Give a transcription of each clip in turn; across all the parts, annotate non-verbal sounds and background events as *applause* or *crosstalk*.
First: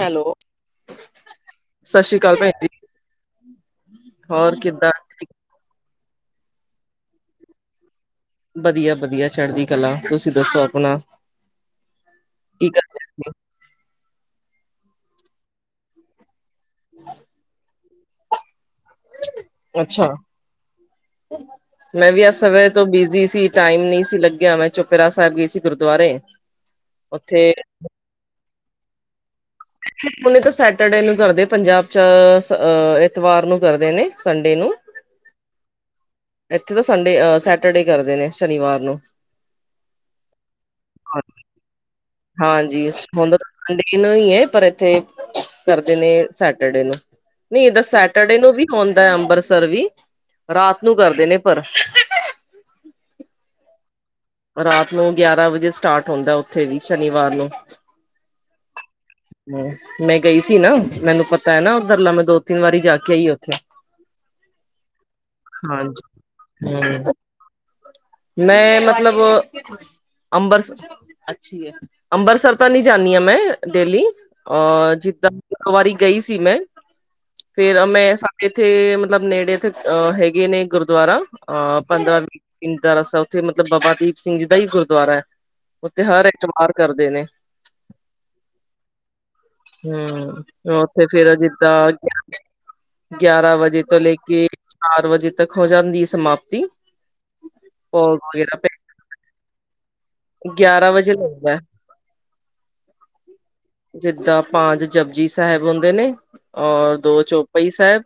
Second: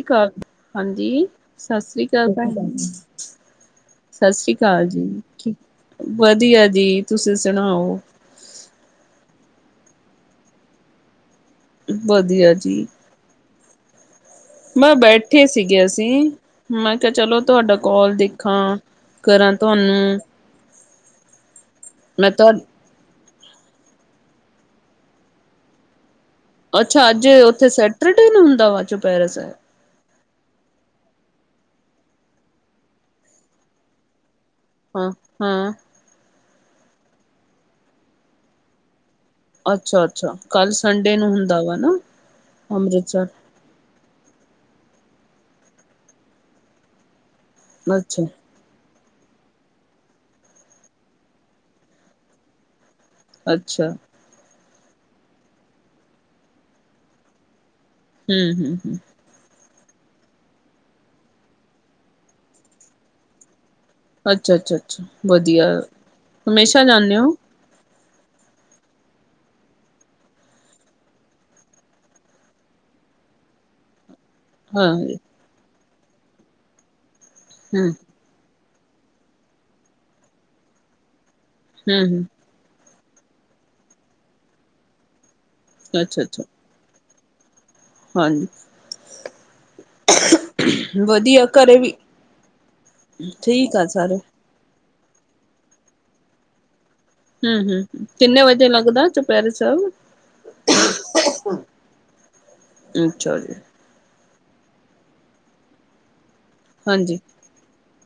Hello, ਹਾਂਜੀ, ਸਤਿ ਸ੍ਰੀ ਅਕਾਲ ਪੈਨ ਜੀ ਸਤਿ ਹੋਰ ਸ੍ਰੀ ਅਕਾਲ ਕਿੱਦਾਂ? ਜੀ, ਵਧੀਆ ਜੀ ਤੁਸੀਂ ਸੁਣਾਓ। ਵਧੀਆ- ਵਧੀਆ ਚੜ੍ਹਦੀ ਕਲਾ, ਤੁਸੀਂ ਦੱਸੋ ਅਪਨਾ। ਵਧੀਆ ਜੀ। ਮੈਂ ਬੈਠੇ ਸੀਗੇ ਅਸੀਂ, ਮੈਂ ਕਿਹਾ ਚਲੋ ਤੁਹਾਡਾ ਕੋਲ ਦੇਖਾਂ। ਕਰਾਂ ਅੱਛਾ। ਤੁਹਾਨੂੰ। ਮੈਂ ਵੀ ਅੱਜ ਸਵੇਰੇ ਤੋਂ ਬਿਜ਼ੀ ਸੀ, ਟਾਈਮ ਨਹੀਂ ਸੀ ਲੱਗਿਆ, ਮੈਂ ਚੁਪੇਰਾ ਸਾਹਿਬ ਗਈ ਸੀ ਗੁਰਦੁਆਰੇ ਅੱਛਾ, ਅੱਜ ਉੱਥੇ ਸੈਟਰਡੇ ਨੂੰ ਹੁੰਦਾ ਵਾ ਚੋਂਪਹਰਾ ਸਾਹਿਬ। ਹੁਣ ਇੱਥੇ ਸੈਟਰਡੇ ਨੂੰ ਕਰਦੇ, ਪੰਜਾਬ ਚਹ ਐਤਵਾਰ ਨੂੰ ਕਰਦੇ ਨੇ ਸੰਡੇ ਨੂੰ ਹਾਂ-ਹਾਂ। ਇੱਥੇ ਤਾਂ ਸੰਡੇ ਅ ਸੈਟਰਡੇ ਕਰਦੇ ਨੇ ਸ਼ਨੀਵਾਰ ਨੂੰ ਅੱਛਾ-ਅੱਛਾ, ਕੱਲ ਸੰਡੇ ਨੂੰ ਹੁੰਦਾ ਵਾ ਨਾ ਹਾਂਜੀ, ਅੰਮ੍ਰਿਤਸਰ ਹੁਨਦਾ ਤਾਂ ਮੰਡੇ ਨੂੰ ਹੀ ਏ ਪਰ ਇੱਥੇ ਕਰਦੇ ਨੇ ਸੈਟਰਡੇ ਨੂੰ ਨਹੀਂ ਇਦਾ ਅੱਛਾ ਸੈਟਰਡੇ ਨੂੰ ਵੀ ਹੋਦਾਂ ਅੰਬਰਸਰ ਵੀ, ਰਾਤ ਨੂੰ ਕਰਦੇ ਨੇ ਪਰ ਅੱਛਾ। ਰਾਤ ਨੂੰ ਗਿਆਰਾਂ ਵਜੇ ਸਟਾਰਟ ਹੁੰਦਾ, ਉੱਥੇ ਵੀ ਸ਼ਨੀਵਾਰ ਨੂੰ ਹੂੰ-ਹੂੰ-ਹੂੰ। *unintelligible* ਮੈਂ ਗਈ ਸੀ ਨਾ, ਮੈਨੂੰ ਪਤਾ ਏ ਨਾ ੳਧਰਲਾ, ਮੈਂ ਦੋ-ਤਿੰਨ ਵਾਰੀ ਜਾ ਕੇ ਆਈ ਉੱਥੇ ਅੱਛਾ-ਅੱਛਾ-ਅੱਛਾ ਵਧੀਆ, ਹਾਂਜੀ ਹਮੇਸ਼ਾ ਹੂੰ ਜਾਂਦੇ ਹੋ? ਮੈਂ ਮਤਲਬ, ਅੰਬਰਸ ਅੱਛੀ ਐ। ਅੰਬਰਸਰ ਤਾਂ ਨਹੀਂ ਜਾਂਦੀ ਆ ਮੈਂ ਡੇਲੀ ਅਹ, ਹਾਂ ਜਿੱਦਾਂ ਇੱਕ ਵਾਰੀ ਗਈ ਸੀ ਮੈਂ ਫੇਰ ਹੂੰ, ਮੈਂ ਇੱਥੇ ਮਤਲਬ ਨੇੜੇ ਤਾ ਅਹ ਹੈਗੇ ਨੇ ਗੁਰਦੁਆਰਾ ਅਹ ਹੂੰ, ਪੰਦਰਾਂ ਹੂੰ ਇੰਤਾ ਰਸਤਾ ਉੱਥੇ ਮਤਲਬ ਬਾਬਾ ਦੀਪ ਸਿੰਘ ਜੀ ਦਾ ਈ ਗੁਰਦੁਆਰਾ ਐ। ਉੱਥੇ ਹਰਏਕ ਅੱਛਾ-ਅੱਛਾ *unintelligible* ਕਰਦੇ ਨੇ ਹਾਂਜੀ ਹਮ, ਉੱਥੇ ਫੇਰ ਵਧੀਆ ਘਰੇ ਜਿੱਦਾਂ ਵੀ ਗਿਆਰਾਂ ਠੀਕ ਵਜੇ ਆ ਤੋਂ ਲੈ ਸਾਰੇ ਕੇ ਚਾਰ ਵਜੇ ਤੱਕ ਹੋ ਜਾਂਦੀ ਐ ਸਮਾਪਤੀ ਹਮ-ਹਮ ਭੋਗ ਕਿੰਨੇ ਵਗੈਰਾ ਵਜੇ ਪੈ ਲੱਗਦਾ ਚੁਪਹਿਰੇ ਸਾਹਿਬ ਗਿਆਰਾਂ ਵਜੇ ਲੱਗਦਾ। ਅੱਛਾ ਜੀ ਜਿੱਦਾਂ ਪੰਜ ਜਪੁਜੀ ਸਾਹਿਬ ਹੁੰਦੇ ਨੇ ਔਰ ਹਾਂਜੀ ਦੋ ਚੋਪਈ ਸਾਹਿਬ।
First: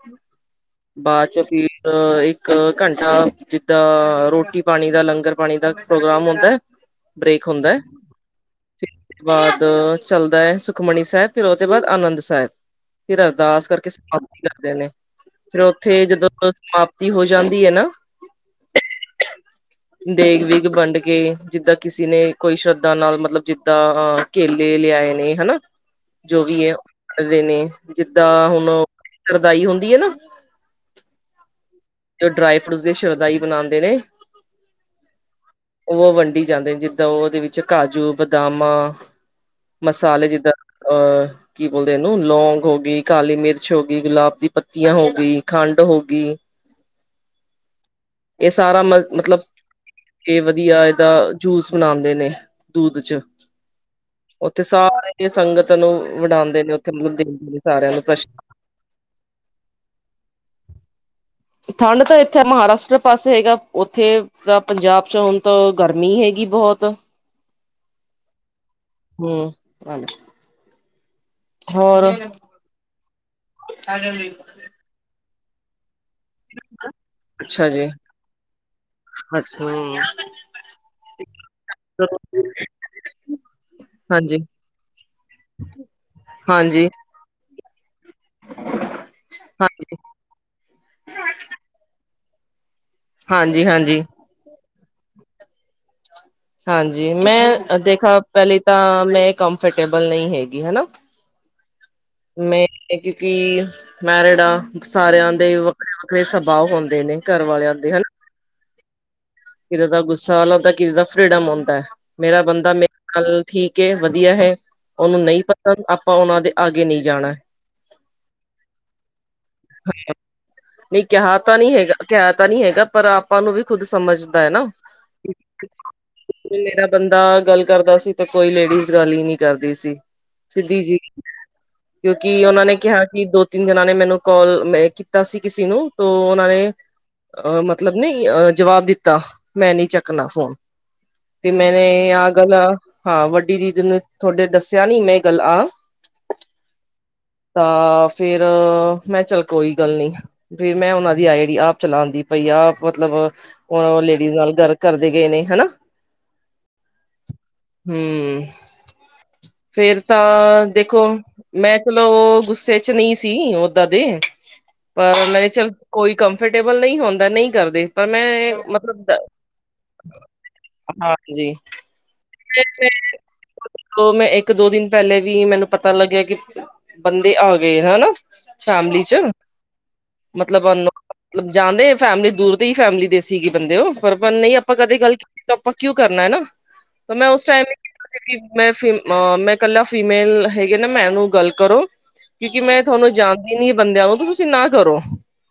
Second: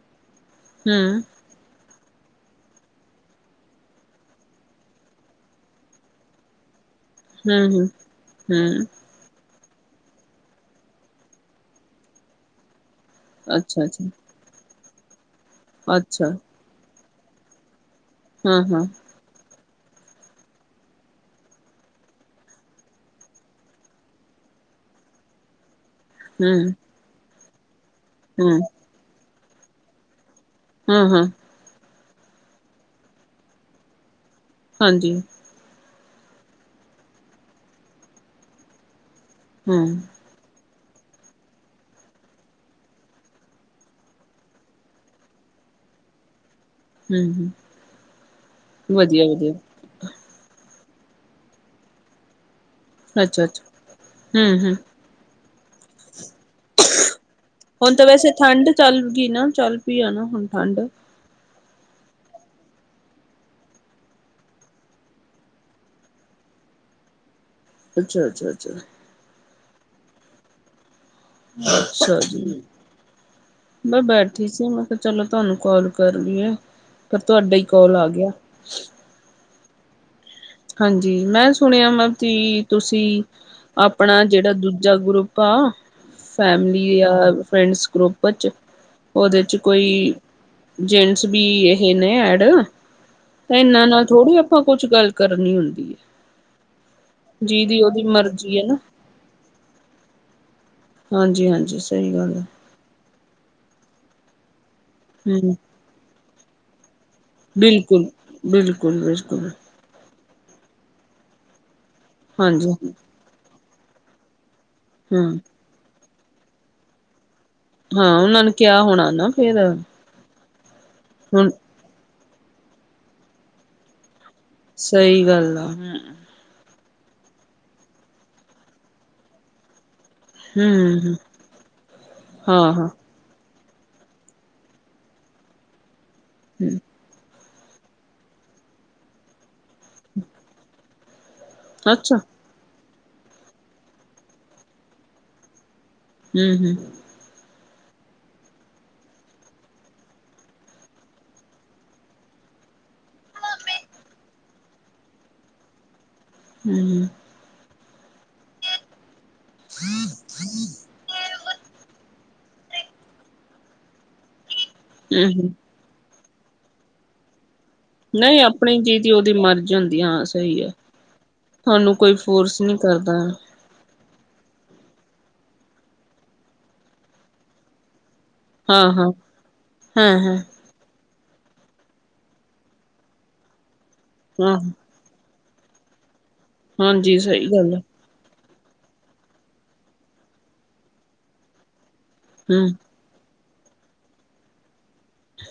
ਹੂੰ, ਬਾਅਦ ਚ ਫਿ ਅ ਇੱਕ ਘੰਟਾ ਜਿੱਦਾਂ ਰੋਟੀ ਪਾਣੀ ਦਾ, ਲੰਗਰ ਪਾਣੀ ਦਾ ਪ੍ਰੋਗਰਾਮ ਹੁੰਦਾ ਐ। ਬ੍ਰੇਕ ਹੂੰ, ਹੁੰਦਾ ਹੂੰ, ਹੂੰ ਬਾਅਦ ਚੱਲਦਾ ਹੈ, ਸੁਖਮਣੀ ਸਾਹਿਬ ਫਿਰ ਉਹਦੇ ਬਾਅਦ ਆਨੰਦ ਸਾਹਿਬ ਫਿਰ ਅਰਦਾਸ ਕਰਕੇ ਅੱਛਾ-ਅੱਛਾ ਕਰਦੇ ਨੇ, ਫਿਰ ਉੱਥੇ ਜਦੋਂ ਅੱਛਾ ਸਮਾਪਤੀ ਹੋ ਜਾਂਦੀ ਹੈ ਨਾ ਹਮ-ਹਮ ਦੇਗ ਵੇਗ ਵੰਡ ਕੇ ਜਿੱਦਾਂ ਕਿਸੇ ਨੇ ਕੋਈ ਸ਼ਰਧਾ ਨਾਲ ਮਤਲਬ ਜਿੱਦਾਂ ਅਹ ਕੇਲੇ ਲਿਆਏ ਨੇ ਹੈਨਾ ਜੋ ਵੀ ਹੂੰ ਹੈ ਉਹ ਕਰਦੇ ਨੇ ਜਿੱਦਾਂ ਹੂੰ, ਹੁਣ ਸ਼ਰਦਾਈ ਹੁੰਦੀ ਹੈ ਨਾ ਹਾਂ-ਹਾਂ ਡਰਾਈ ਫਰੂਟਸ ਦੀ ਸ਼ਰਦਾਈ ਬਣਾਉਂਦੇ ਨੇ ਹਾਂਜੀ ਉਹ ਵੰਡੀ ਜਾਂਦੇ ਜਿੱਦਾਂ ਉਹਦੇ ਵਿੱਚ ਕਾਜੂ ਬਦਾਮਾਂ ਹੂੰ, ਮਸਾਲੇ ਜਿੱਦਾਂ ਅਹ- ਕੀ ਬੋਲਦੇਨੂੰ ਲੌਂਗ ਹੋ ਗਈ ਕਾਲੀ ਮਿਰਚ ਹੋ ਗਈ ਗੁਲਾਬ ਦੀ ਪੱਤੀਆਂ ਹੋ ਗਈ ਖੰਡ ਹੋ ਗਈ ਹਮ-ਹਮ ਇਹ ਸਾਰਾ ਮ ਮਤਲਬ ਕਿ ਵਧੀਆ ਇਹਦਾ ਜੂਸ ਬਣਾਉਂਦੇ ਨੇ ਦੂਧ ਚ ਅੱਛਾ-ਅੱਛਾ ਹੂੰ, ਉੱਥੇ ਹੂੰ ਸਾਰੇ ਸੰਗਤ ਨੂੰ ਵਡਾਉਂਦੇ ਨੇ ਉੱਥੇ ਦੁਧ ਹੁਣ ਤਾਂ ਵੈਸੇ ਠੰਢ ਚੱਲ ਗਈ ਨਾ ਚੱਲ ਪਈ ਆ ਨਾ ਹੁਣ ਠੰਡ ਠੰਡ ਤਾਂ ਇੱਥੇ ਮਹਾਰਾਸ਼ਟਰ ਪਾਸੇ ਹੈਗਾ ਉੱਥੇ ਤਾਂ ਪੰਜਾਬ ਚ ਹੁਣ ਤਾਂ ਗਰਮੀ ਹੈਗੀ ਬਹੁਤ ਅੱਛਾ-ਅੱਛਾ-ਅੱਛਾ ਹਮ ਚ ਅੱਛਾ ਜੀ ਮੈਂ ਬੈਠੀ ਸੀ ਮੈਂ ਕਿਹਾ ਚਲੋ ਤੁਹਾਨੂੰ ਕਾਲ ਕਰ ਲਈ ਹੈ ਪਰ ਤੁਹਾਡਾ ਹੀ ਜੀ ਕਾਲ ਆ ਗਿਆ ਅੱਛਾ ਹਾਂਜੀ ਮੈਂ ਸੁਣਿਆ ਵਾ ਕਿ ਤੁਸੀਂ ਆਪਣਾ ਹਾਂਜੀ ਹਾਂਜੀ ਜਿਹੜਾ ਦੂਜਾ ਗਰੁੱਪ ਆ ਹਾਂਜੀ ਫੈਮਲੀ ਆ ਫਰੈਂਡਸ ਗਰੁੱਪ ਉਹਦੇ ਚ ਕੋਈ ਜੇਨਟਸ ਵੀ ਇਹ ਨੇ ਐਡ ਤਾਂ ਹਾਂਜੀ ਇਹਨਾਂ ਹਾਂਜੀ ਨਾਲ ਥੋੜ੍ਹੀ ਆਪਾਂ ਕੁਛ ਗੱਲ ਕਰਨੀ ਹੁੰਦੀ ਹੈ ਹਾਂਜੀ ਮੈਂ ਜਿਹਦੀ ਉਹਦੀ ਦੇਖਾ ਪਹਿਲੀ ਮਰਜ਼ੀ ਹੈ ਨਾ ਤਾਂ ਮੈਂ ਕੰਫਰਟੇਬਲ ਨਹੀਂ ਹੈਗੀ ਹੈਨਾ ਹਾਂਜੀ-ਹਾਂਜੀ ਮੈਂ ਕਿਉਂਕਿ ਮੈਰਿਡ ਆ ਸਾਰਿਆਂ ਹਮ ਦੇ ਵੱਖਰੇ-ਵੱਖਰੇ ਸੁਭਾਅ ਹੁੰਦੇ ਨੇ ਘਰ ਵਾਲਿਆਂ ਦੇ ਹਨਾ ਬਿਲਕੁਲ-ਬਿਲਕੁਲ-ਬਿਲਕੁਲ ਕਿਸੇ ਦਾ ਗੁੱਸਾ ਵਾਲਾਉੁੰਦਾ ਕਿਸੇ ਦਾ ਫਰੀਡਮ ਆਉਂਦਾ ਮੇਰਾ ਹਾਂਜੀ ਬੰਦਾ ਮੇ ਕੱਲ ਠੀਕ ਵਧੀਆ ਹੈ ਉਹਨੂੰ ਹਮ ਨਹੀਂ ਪਤਾ ਆਪਾਂ ਉਹਨਾਂ ਦੇ ਆਗੇ ਨਹੀਂ ਜਾਣਾ ਹਾਂ ਉਹਨਾਂ ਨੂੰ ਕਿਹਾ ਹੋਣਾ ਨਾ ਫੇਰ ਨਹੀਂ ਕਿਹਾ ਹੁਣ ਤਾਂ ਨਹੀਂ ਹੈਗਾ ਕਿਹਾ ਤਾਂ ਨਹੀਂ ਹੈਗਾ ਪਰ ਆਪਾਂ ਨੂੰ ਵੀ ਖੁੱਦ ਸਮਝ ਹੈ ਨਾ ਸਹੀ ਗੱਲ ਆ ਮੇਰਾ ਬੰਦਾ ਗੱਲ ਕਰਦਾ ਸੀ ਤੇ ਕੋਈ ਲੇਡੀਜ਼ ਗੱਲ ਹੀ ਨਹੀਂ ਕਰਦੀ ਸੀ ਸਿੱਧੀ ਜੀ ਹਮ ਕਿਉਂਕਿ ਉਹਨਾਂ ਹਾਂ ਨੇ ਹਾਂ ਕਿਹਾ ਦੋ ਤਿੰਨ ਜਣਾ ਨੇ ਮੈਨੂੰ ਕਾਲ ਮੈਂ ਕੀਤਾ ਸੀ ਕਿਸੇ ਨੂੰ ਤ ਉਹਨਾਂ ਨੇ ਅਹ ਮਤਲਬ ਨਹੀਂ ਅ ਜਵਾਬ ਦਿੱਤਾ ਮੈਂ ਨਹੀਂ ਚੱਕਣਾ ਫੋਨ ਤੇ ਮੈਨੇ ਅੱਛਾ ਆਹ ਗੱਲ ਹਾਂ ਵੱਡੀ ਦੀਦੀ ਨੂ ਤੁਥਹਾਡੇ ਦੱਸਿਆ ਨੀ ਮੈਂ ਗੱਲ ਆ ਹਮ-ਹਮ ਤਾਂ ਫੇਿਰ ਮੈਂ ਚੱਲ ਕੋਈ ਗੱਲ ਨੀ ਫ ਮੈਂ ਉਹਨਾਂ ਦੀ ਆਏ ਜੜੀ ਆਪ ਚਲਾਉਣ ਦੀ ਪਈ ਆਪ ਮਤਲਬ ਹੁਣ ਲੇਡੀਜ਼ ਨਾਲ ਗਾਲ ਕਰਦੇ ਗਏ ਨੇ ਹੈਨਾ ਹਮ ਹਮ ਫੇਰ ਤਾਂ ਦੇਖੋ ਮੈਂ ਚਲੋ ਉਹ ਗੁੱਸੇ ਚ ਨਹੀਂ ਸੀ ਓਦਾਂ ਦੇ ਪਰ ਹਮ ਮੈਨੇ ਹਮ ਚੱਲ ਕੋਈ ਕੰਫਰਟੇਬਲ ਨਹੀਂ ਹੁੰਦਾ ਨਹੀਂ ਕਰਦੇ ਪਰ ਮੈਂ ਨਹੀਂ ਆਪਣੀ ਜੀ ਮਤਲਬ ਦੀ ਉਹਦੀ ਮਰਜ਼ ਹੁੰਦੀ ਹਾਂ ਸਹੀ ਹੈ ਹਾਂਜੀ ਤੁਹਾਨੂੰ ਕੋਈ ਫੋਰਸ ਨਹੀਂ ਕਰਦਾ ਹੈ ਮੈਂ ਇੱਕ ਦੋ ਦਿਨ ਪਹਿਲੇ ਵੀ ਮੈਨੂੰ ਪਤਾ ਲੱਗਿਆ ਕਿ ਬੰਦੇ ਆ ਗਏ ਹੈਨਾ ਹਾਂ ਫੈਮਲੀ ਹਾਂ ਚ ਹਾਂ ਹਾਂ ਮਤਲਬ ਅਨ ਮਤਲਬ ਜਾਂਦੇ ਫੈਮਿਲੀ ਦੂਰ ਤੇ ਹੀ ਫੈਮਿਲੀ ਦੇ ਸੀਗੀ ਬੰਦੇ ਉਹ ਪਰ ਨਹੀਂ ਹਾਂ ਆਪਾਂ ਕਦੇ ਗੱਲ ਆਪਾਂ ਕਿਉ ਕਰਨਾ ਹੈ ਨਾ ਹਾਂਜੀ ਮੈਂ ਉਸ ਸਹੀ ਗੱਲ ਆ ਟਾਈਮ ਮੈਂ ਮੈਂ ਇਕੱਲਾ ਫੀਮੇਲ ਹੈਗੇ ਨਾ ਮੈਂਨੂੰ ਗੱਲ ਕਰੋ। ਕਿਉਂਕਿ ਹਮ ਮੈਂ ਤੁਹਾਨੂੰ ਜਾਣਦੀ ਨੀ ਬੰਦਿਆਂ ਨੂੰ ਤੁਸੀਂ ਨਾ ਕਰੋ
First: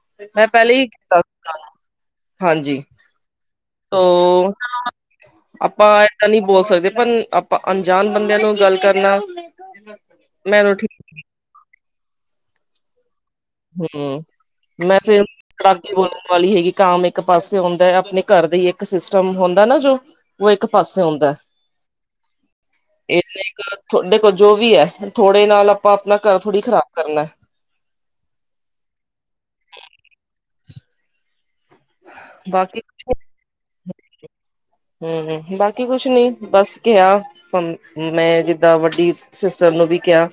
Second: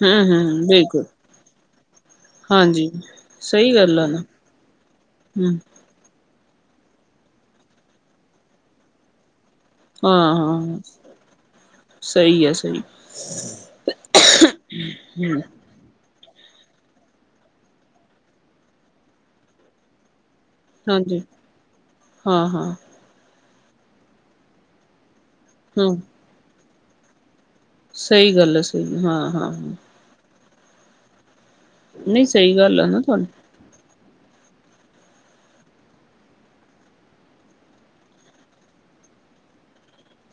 ਹਮ ਮੈਂ ਹਮ ਪਹਿਲੇ ਹੀ ਬਿਲਕੁਲ ਸੀ। ਹਾਂਜੀ। ਸਹੀ ਗੱਲ ਆ ਨਾ ਹਮ *unintelligible* ਆਪਾਂ ਇਹ ਤਾਂ ਨਹੀਂ ਬੋਲ ਸਕਦੇ ਪਰ ਆਪਾਂ ਅਣਜਾਣ ਬੰਦਿਆਂ ਤੋਂ ਗੱਲ ਕਰਨਾ ਹਾਂ ਮੈਨੂੰ ਹਾਂ ਠੀਕ ਸਹੀ ਆ ਸਹੀ। ਹਮ ਮੈਂ ਫਿਰ ਬਾਕੀ ਬੋਲਣ ਵਾਲੀ ਹੈਗੀ ਕੰਮ ਇੱਕ ਪਾਸੇ ਆਉਂਦਾ ਆਪਣੇ ਘਰ ਦਾ ਹੀ ਇੱਕ ਸਿਸਟਮ ਹੁੰਦਾ ਨਾ ਜੋ ਉਹ ਇੱਕ ਪਾਸੇ ਹਾਂਜੀ ਆਉਂਦਾ। ਹਾਂ ਹਾਂ ਇਹ ਤੁਹਾਡੇ ਕੋਲ ਜੋ ਵੀ ਹੈ ਥੋੜੇ ਨਾਲ ਆਪਾਂ ਹਮ ਆਪਣਾ ਘਰ ਥੋੜ੍ਹੀ ਖ਼ਰਾਬ ਕਰਨਾ। ਸਹੀ ਗੱਲ ਸਹੀ ਹਾਂ ਹਾਂ। ਨਹੀਂ ਸਹੀ ਗੱਲ ਬਾਕੀ ਆ ਨਾ ਤੁਹਨੂੰ ਹਮ ਬਾਕੀ ਕੁਛ ਨੀ ਬਸ ਕਿਹਾ। ਮੈਂ ਜਿੱਦਾਂ ਵੱਡੀ ਸਿਸਟਰ ਨੂੰ ਵੀ ਕਿਹਾ।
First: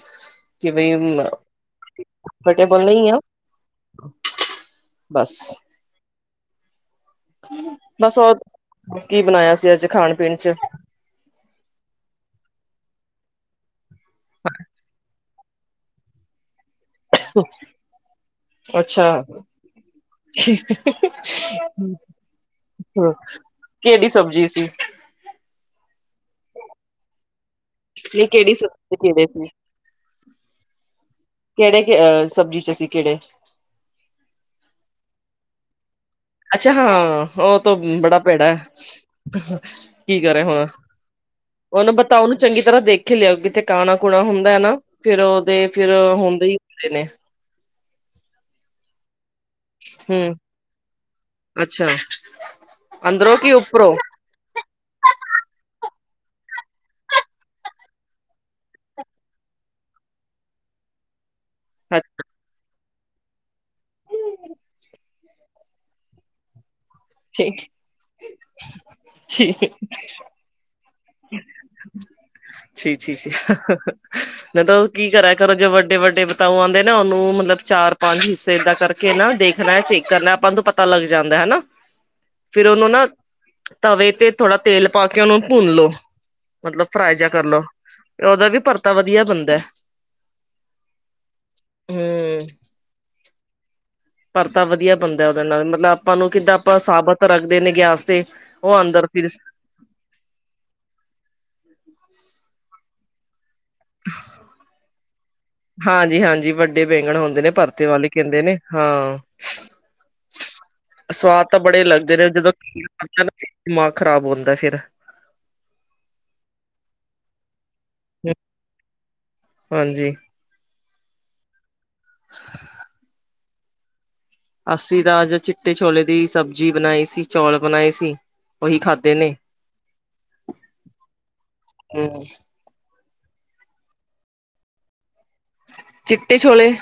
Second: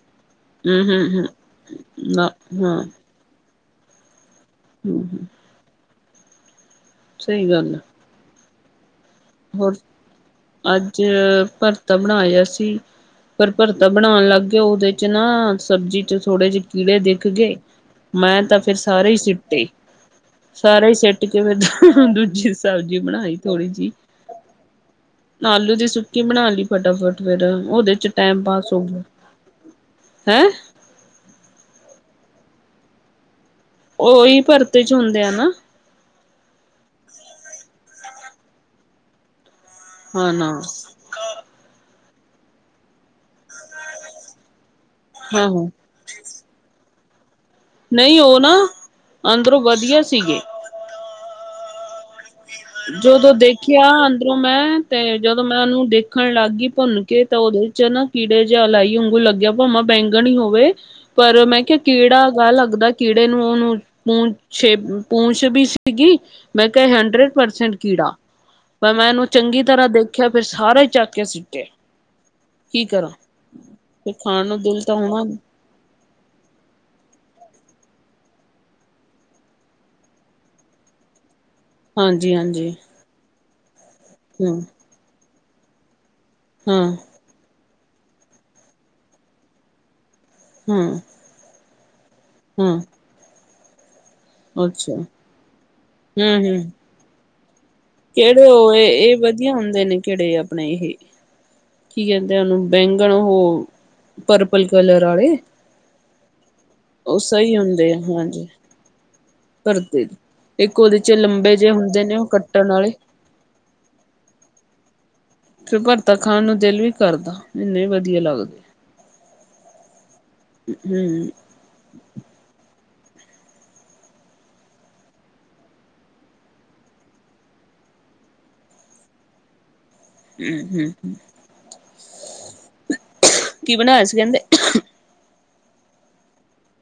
ਕਿ ਹਮ ਬਾਈ ਹਮ ਹਮ ਨਾ ਹਾਂ ਕਮਫਰਟੇਬਲ ਨਹੀਂ ਆ। ਹਮ ਹਮ ਬਸ *unintelligible* ਸਹੀ ਗੱਲ ਆ। ਬਸ ਉਹ ਕੀ ਬਣਾਇਆ ਸੀ ਅੱਜ ਖਾਣ ਪੀਣ ਚ ਚ ਭਰਤਾ ਬਣਾਇਆ ਸੀ ਪਰ ਭਰਤਾ ਬਣਾਉਣ ਲੱਗ ਗਿਆ ਉਹਦੇ ਨਾ ਸਬਜ਼ੀ ਚ ਥੋੜੇ ਜਿਹੇ ਕੀੜੇ ਦਿਖ ਗਏ ਮੈਂ ਤਾਂ ਫਿਰ ਸਾਰੇ ਅੱਛਾ ਹੀ ਸਿੱਟੇ। ਸਾਰੇ ਸੁਟ ਕੇ ਫਿਰ ਦੂਜੀ ਸਬਜ਼ੀ ਬਣਾਈ ਥੋੜੀ ਜਿਹੀ ਕਿਹੜੀ ਸਬਜ਼ੀ ਸੀ ਆਲੂ ਦੀ ਸੁੱਕੀ ਬਣਾ ਲਈ ਫਟਾਫਟ ਫੇਿਰ ਉਹਦੇ ਚ ਨਹੀਂ ਟੈਮ ਕਿਹੜੀ ਪਾਸ ਸਬਜ਼ੀ ਹੋਊਗਾ ਕਿਹੜੇ ਸੀ ਹੈਂ, ਕਿਹੜੇ ਕਿ ਅ ਸਬਜ਼ੀ ਚ ਅ ਸੀਂ ਕਿਹੜੇ ਉਹੀ ਪਰਤੇ ਚ ਹੁੰਦੇ ਆ ਨਾ ਅੱਛਾ ਹਾਂ ਉਹ ਤਾਂ ਬੜਾ ਭੇੜਾ ਕੀ ਹਾਂ ਕਰੇ ਨਾ ਹੁਣ। ਉਹਨੂੰ ਪਤਾ ਉਹਨੂੰ ਚੰਗੀ ਤਰ੍ਹਾਂ ਦੇਖ ਲਿਆਓ ਕਿਥਤੇ ਕਾਣਾ ਕੂਣਾ ਹੁੰਦਾ ਹੈ ਨਾ ਫੇਿਰ ਹਾਂ ਉਹਦੇ ਹਾਂ ਫਿਰ ਹੁੰਦੇ ਹੀ ਹੁੰਦੇ ਨੇ ਨਹੀਂ ਉਹ ਨਾ ਅੰਦਰੋਂ ਵਧ ਹਮ ਅੱਛਾ। ਜਦੋਂ ਅੰਦਰੋਂ ਕਿ ਦੇਖਿਆ ਉੱਪਰੋਂ ਉਦੋਂ ਮੈਂ ਤੇ ਜਦੋਂ ਮੈਂ ਉਹਨੂੰ ਦੇਖਣ ਲੱਗ ਗਈ ਭੁੰਨ ਕੇ ਤਾਂ ਉਹਦੇ ਚ ਨਾ ਕੀੜੇ ਜਿ ਇਲਾਈ ਉਂਗੂ ਲੱਗਿਆ ਭਾਵਾਂ ਬੈਂਗਣ ਹੀ ਹੋਵੇ ਪਰ ਮੈਂ ਕਿਹਾ ਅੱਛਾ ਕੀੜਾ ਪ ਲੱਗਦਾ ਕੀੜੇ ਨੂੰ ਉਹਨੂੰ ਪੂੰਛ ਛੇ ਪੂੰਛ ਵੀ ਸੀਗੀ ਮੈਂ ਕਿਹਾ ਹੰਡਰਡ ਠੀਕ ਪਰਸੈਂਟ ਕੀੜਾ ਪਰ ਮੈਂ ਇਹਨੂੰ ਜੀ ਚੰਗੀ ਤਰ੍ਹਾਂ ਦੇਖਿਆ ਫਿਰ ਸਾਰੇ ਚੱਕ ਕੇ ਸਿੱਟੇ, ਕੀ ਸੀ, ਕਰਾਂ ਸੀ, ਸੀ ਫਿਰ ਖਾਣ ਨੂੰ ਤਾਂ ਦਿਲ ਉਹ ਕੀ ਹੋਣਾ ਕਰਾ ਕਰੋ ਜੋ ਵੱਡੇ, ਵੱਡੇ ਤਾਂ ਉਹ ਆਉਂਦੇ ਨਾ ਉਹਨੂੰ ਮਤਲਬ ਚਾਰ ਪੰਜ ਹਿੱਸੇ ਏਦਾਂ ਕਰਕੇ ਨਾ ਦੇਖਣਾ ਚੇਕ ਕਰਨਾ ਆਪਾਂ ਨੂੰ ਪਤਾ ਲੱਗ ਜਾਂਦਾ ਹਨਾ ਹਾਂਜੀ ਫਿਰ ਹਾਂਜੀ ਉਹਨੂੰ ਨਾ ਤਵੇ ਤੇ ਥੋੜਾ ਹਮ ਤੇਲ ਪਾ ਕੇ ਉਹਨੂੰ ਭੁੰਨ ਲੋੋ ਮਤਲਬ ਹਾਂ ਫਰਾਏ ਜਾ ਕਰਲੋ ਉਹਦਾ ਵੀ ਪਰਤਾ ਵਧੀਆ ਬਣਦਾ। ਹੁ ਹੁ ਹੁ ਭਰਤਾ ਵਧੀਆ ਬਣਦਾ ਉਹਦੇ ਨਾਲ, ਮਤਲਬ ਆਪਾਂ ਨੂੰ ਹਮ ਕਿੱਦਾਂ ਹਮ ਆਪਾਂ ਸਾਬਤ ਰੱਖਦੇ ਨੇ ਤੇ ਕਿਹੜੇ ਉਹ ਅੰਦਰ ਇਹ ਫਿਰ ਵਧੀਆ ਹੁੰਦੇ ਨੇ ਕਿਹੜੇ ਆਪਣੇ ਇਹ, ਕੀ ਕਹਿੰਦੇ ਉਹਨੂੰ ਬੈਂਗਣ ਉਹ ਪਰਪਲ ਕਲਰ ਵਾਲੇ ਹਾਂਜੀ, ਹਾਂਜੀ ਵੱਡੇ ਬੈਂਗਣ ਹੁੰਦੇ ਨੇ ਭਰਥੇ ਆ ਵਾਲੇ ਕਹਿੰਦੇ ਹਾਂਜੀ ਨੇ ਹਾਂ ਭਰਤੇ ਦੇ। ਇੱਕ ਉਹਦੇ ਚ ਸਵਾਦ ਲੰਬੇ ਤਾਂ ਜਿਹੇ ਬੜੇ ਹੁੰਦੇ ਲੱਗਦੇ ਉਹ ਨੇ ਜਦੋਂ ਕੱਟਣ ਆਲੇ *unintelligible* ਦਾ ਨਾ ਦਿਮਾਗ ਖਰਾਬ ਹੁੰਦਾ ਫਿਰ ਫੇਰ ਭਰਥਾ ਖਾਣ ਨੂੰ ਦਿਲ ਵੀ ਕਰਦਾ, ਇੰਨੇ ਲਦੇ ਹਾਂਜੀ ਹਮ ਹ *unintelligible* *inaudible* *inaudible* ਅਸੀ ਤਾ ਅੱਜ ਚਿੱਟੇ ਛੋਲੇ ਦੀ ਸਬਜ਼ੀ ਬਣਾਈ ਸੀ ਚੌਲ ਬਣਾਏ ਸੀ ਉਈ ਖਾਧੇ ਨੇ ਹਮ, ਹਮ, ਹਮ *unintelligible* ਹੂੰ ਕੀ ਬਣਾਇਆ ਸੀ *unintelligible* ਕਹਿੰਦੇ ਚਿੱਟੇ ਛੋਲੇ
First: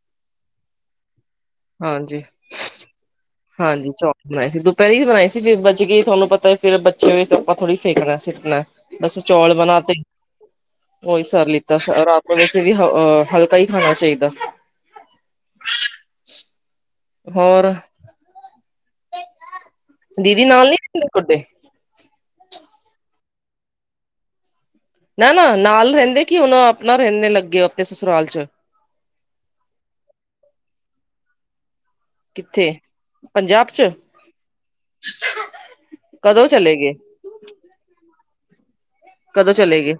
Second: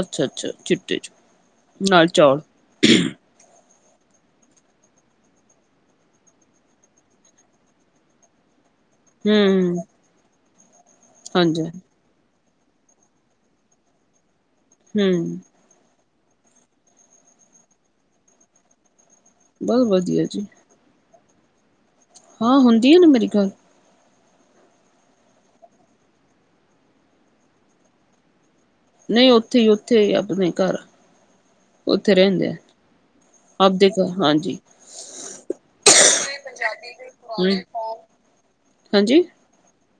ਅੱਛਾ, ਅੱਛਾ ਚਿੱਟੇ ਛੋਲੇ ਹਾਂਜੀ ਹਾਂਜੀ ਚੌਲ ਬਣਾਈ ਸੀ ਦੁਪਹਿਰੇ ਬਣਾਈ ਸੀ ਫਿਰ ਬੱਚ ਗਈ ਤੁਹਾਨੂੰ ਪਤਾ ਫਿਰ ਬੱਚੇ ਹੋਏ ਆਪਾਂ ਥੋੜ੍ਹੀ ਫੇਕਣਾ ਸੁਟਣਾ ਬਸ ਚੌਲ ਬਣਾ ਹੂੰ ਤੇ ਉਹੀ ਸਰ ਹਾਂਜੀ ਲਿੱਤਾ ਰਾਤ ਵਿੱਚ ਵੀ ਹਲਕਾ ਹੀ ਖਾਣਾ ਚਾਈਦਾ ਹੂੰ ਹੋਰ ਬਸ ਵਧੀਆ ਦੀਦੀ ਜੀ ਨਾਲ ਨੀਦੇ ਕੁਡੇ ਹਾਂ ਹੁੰਦੀ ਏ ਨਾ ਮੇਰੀ ਗੱਲ ਨਾ -ਨਾ ਨਾਲ ਰਹਿੰਦੇ ਕਿ ਹੁਣ ਆਪਣਾ ਰਹਿਣ ਲੱਗ ਗਏ ਅਪਨਾ ਸਸੁਰਾਲ ਚ ਨਹੀ ਉੱਥੇ ਈ ਉੱਥੇ ਆਪਣੇ ਘਰ ਉੱਥੇ ਰਹਿੰਦੇ, ਕਿੱਥੇ ਪੰਜਾਬ ਆਪਦੇ ਚ ਕੋਲ ਹਾਂਜੀ ਕਦੋਂ ਚਲੇ ਗਏ ਹ, ਹਾਂਜੀ ਕਦੋਂ ਚਲੇ ਗਏ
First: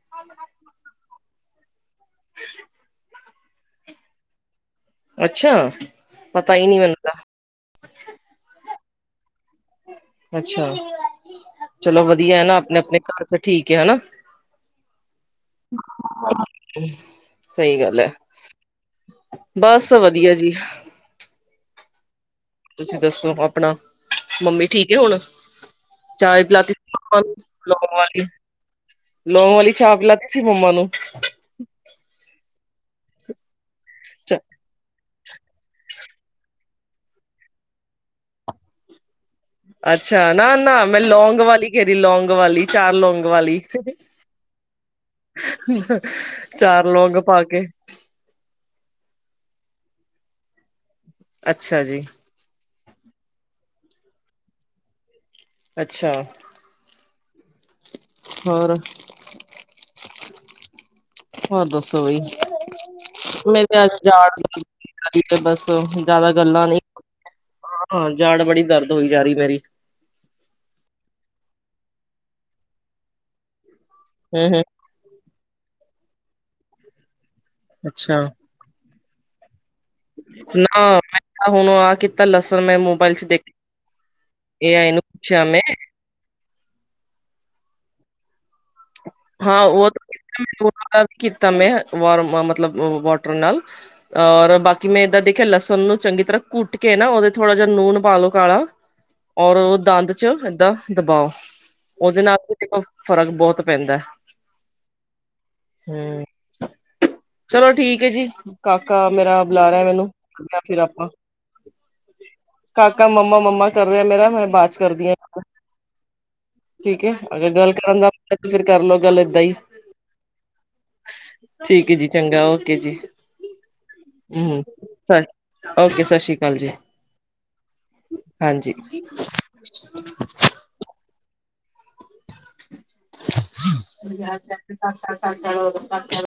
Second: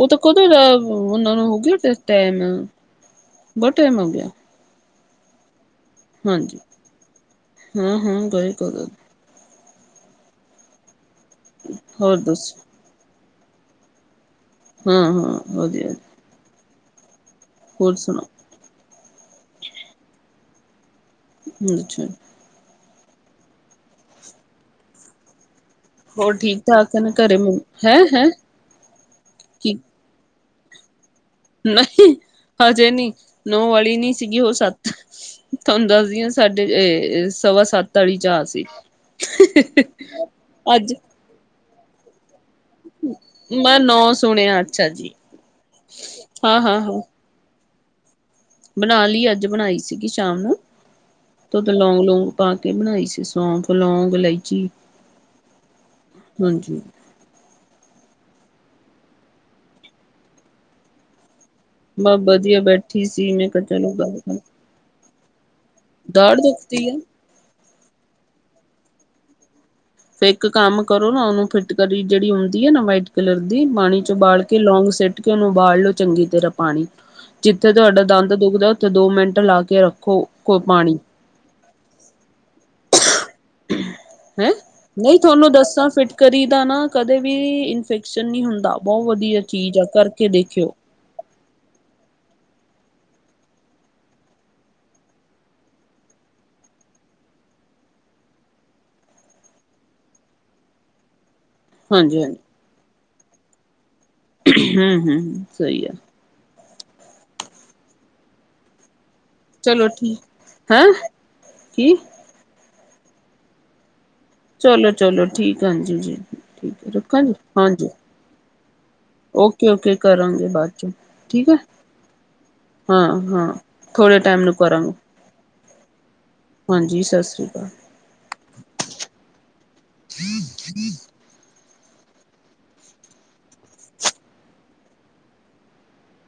ਉ ਤਾਂ ਕਦੋਂ, ਉਨਾਂ ਨੂੰ ਹੋ ਗਿਆ ਤੇ ਟਾਈਮ ਬਹੁਤ ਟਾਈਮ ਹੋ ਗਿਆ ਅੱਛਾ, ਪਤਾ ਹਾਂਜੀ ਈ ਨੀ ਲਗਦਾ ਹਾਂ, ਹਾਂ ਗਲੀ ਕਰ ਅੱਛਾ, ਚਲੋ ਹੋਰ ਵਧੀਆ ਏ ਨਾ ਦੱਸੋ ਆਪਣੇ- ਆਪਣੇ ਘਰ ਚ ਠੀਕ ਆ ਨਾ ਹਾਂ, ਹਾਂ ਵਧੀਆ ਸਈ ਹੋਰ ਗੱਲ ਏ, ਸੁਣਾਓ ਬਸ ਵਧੀਆ ਜੀ ਅੱਛਾ ਤੁਸੀਂ ਦੱਸੋ ਆਪਣਾ, ਮੰਮੀ ਠੀਕ ਏ ਹੁਣ ਹੋਰ ਚਾਹ ਠੀਕ ਪਿਲਾਤੀ ਠਾਕ ਹੈ ਨਾ ਮੰਮਾ ਨੂੰ ਘਰੇ ਮ ਲੋਗ ਹੈ ਹੈ ਵਾਲੀ ਲੋਗ ਵਾਲੀ ਚਾਹ ਪਿਲਾਤੀ ਸੀ ਮੰਮਾ ਨੂੰ ਨਈ ਹਜੇ ਨੀ, ਨੌ ਅਲੀ ਨੀ ਅੱਛਾ ਸੀਗੀ ਉ ਸੱਤ ਤੁਹਾਨੂੰ ਦੱਸਦੀ ਆ ਸਾਡੇ ਸਵਾ ਸੱਤ ਵਾਲੀ ਚਾਹ ਸੀ ਅੱਛਾ, ਨਾ -ਨਾ ਅੱਜ ਮੈਂ ਲੌਂਗ ਵਾਲੀ ਕਹਿ ਰਹੀ ਲੌਂਗ ਵਾਲੀ ਚਾਹ ਲੌਂਗ ਵਾਲੀ ਮੈਂ ਨੌ ਸੁਣਿਆ ਅੱਛਾ ਜੀ ਹਾਂ ਹਾਂ ਚਾਰ ਹਾਂ ਲੌਗ ਪਾ ਕੇ ਬਣਾ ਲਈ ਅੱਜ ਬਣਾਈ ਸੀਗੀ ਸ਼ਾਮ ਨੂੰ ਤੋ ਉਦੋਂ ਅੱਛਾ ਲੋਂਂਗ ਜੀ ਲੁੰਗ ਪਾ ਕੇ ਬਣਾਈ ਸੀ ਸੌਂਫ, ਲੋਂਗ, ਇਲਾਇਚੀ ਅੱਛਾ ਹਾਂਜੀ ਹੋਰ ਹੋਰ ਦੱਸੋ ਬਈ, ਬਸ ਵਧੀਆ ਬੈਠੀ ਸੀ ਕਿਹਾ ਮੈਂ ਤੇ ਚਲੋ ਅੱਜ ਗੱਲ ਜਾ ਕਰ ਅਸੀ ਤਾਂ ਬਸ ਜ਼ਿਆਦਾ ਦਾੜ ਗੱਲਾਂ ਨੀ ਦੁਖਦੀ ਆ ਹਾਂ ਹਾਜਾੜ ਬੜੀ ਦਰਦ ਹੋਈ ਜਾ ਰੀ ਮੇਰੀ ਫਿਰ ਇਕ ਕੰਮ ਕਰੋ ਨਾ ਉਹਨੂੰ ਫਿਟਕੜੀ ਜਿਹੜੀ ਹੁੰਦੀ ਹੈ ਨਾ ਵਾਈਟ ਕਲਰ ਦੀ ਪਾਣੀ 'ਚ ਉਬਾਲ ਹੂੰ ਕੇ ਹੂੰ ਲੌਂਗ ਸੁਟ ਕੇ ਉਹਨੂੰ ਉਬਾਲ ਲਓ ਚੰਗੀ ਤਰਾ ਪਾਣੀ ਜਿਥੇ ਤੁਹਾਡਾ ਅੱਛਾ ਦੰਦ ਦੁਖਦਾ ਤੇ ਉਥੇ ਦੋ ਮਿੰਟ ਲਾ ਕੇ ਰੱਖ- ਨਾ ਮੈਂ ਹੁਣ ਆ- ਲਸਣ ਮੈਂ ਮੋਬਾਈਲ ਚ ਦੇਖ, ਹੈਂ ਏ ਆਈ ਨੂੰ ਨਹੀਂ ਪੁਛਿਆ ਤੁਹਾਨੂੰ ਮੈੰ ਦੱਸਾਂ ਫਿਟਕਰੀ ਦਾ ਨਾ ਕਦੇ ਵੀ ਇਨਫੈਕਸ਼ਨ ਨਹੀ ਹੁੰਦਾ ਬਹੁਤ ਵਧੀਆ ਹਾਂ ਚੀਜ ਆ ਉਹ ਤਾਂ ਕਰਕੇ ਕੀਤਾ ਮੈਨੂੰ ਦੇਖਿਓ ਉਹਨਾਂ ਦਾ ਵੀ ਕੀਤਾ ਮੈਂ ਵਾਰਮ ਮਤਲਬ ਵਾਟਰ ਨਾਲ ਔਰ ਬਾਕੀ ਮੈਂ ਏਦਾਂ ਦੇਖਿਆ ਲਸਣ ਨੂੰ ਚੰਗੀ ਤਰ੍ਹਾਂ ਕੁਟ ਕੇ ਨਾ ਉਹਦੇ ਥੋੜਾ ਜਿਹਾ ਲੂਨ ਪਾ ਲਉ ਕਾਲਾ ਔਰ ਉਹ ਦੰਦ ਚ ਏਦਾਂ ਦਬਾਓ, ਉਹਦੇ ਹਾਂਜੀ ਨਾਲ ਦੇਖੋ ਫ਼ਰਕ ਬਹੁਤ ਪੈਦਾ ਹੂੰ- ਹੂੰ ਸਹੀ ਹੈ। ਚਲੋ ਠੀਕ ਹੈ ਜੀ, ਕਾਕਾ ਮੇਰਾ- ਬੁਲਾ ਰਿਹਾ ਚਲੋ ਮੈਨੂੰ ਠੀਕ ਜਾਂ ਫਿਰ ਹੈਂ ਆਪਾ ਕੀ ਕਾਕਾ ਮੰਮਾ- ਮੰਮਾ ਕਰ ਰਿਹਾ ਮੇਰਾ ਮ ਚਲੋ, ਚਲੋ ਠੀਕ ਹੈ। ਹਾਂਜੀ ਜੀ ਠੀਕ ਹੈ ਰੱਖਾਂ ਜੀ ਅਗਰ ਗੱਲ ਹਾਂਜੀ ਕਰਨ ਦਾ ਮਨ ਹੈ ਤਾਂ ਫਿਰ ਕਰ ਲਓ ਗੱਲ ਏਦਾਂ ਹੀ ਓਕੇ- ਓਕੇ ਕਰਾਂਗੇ ਬਾਅਦ 'ਚ ਠੀਕ ਹੈ। ਜੀ ਚੰਗਾ ਓਕੇ ਜੀ ਹਾਂ -ਹਾਂ। ਥੋੜੇ ਟਾਈਮ ਨੂੰ ਕਰਾਂ ਸਤ ਓਕੇ ਸਤਿ ਸ਼੍ਰੀ ਅਕਾਲ। ਜੀ ਹਾਂਜੀ ਸਤਿ ਸ਼੍ਰੀ ਅਕਾਲ। ਹਾਂਜੀ- ਹਮ *unintelligible* ਤਾਲ ਤ ਤ *unintelligible* *unintelligible*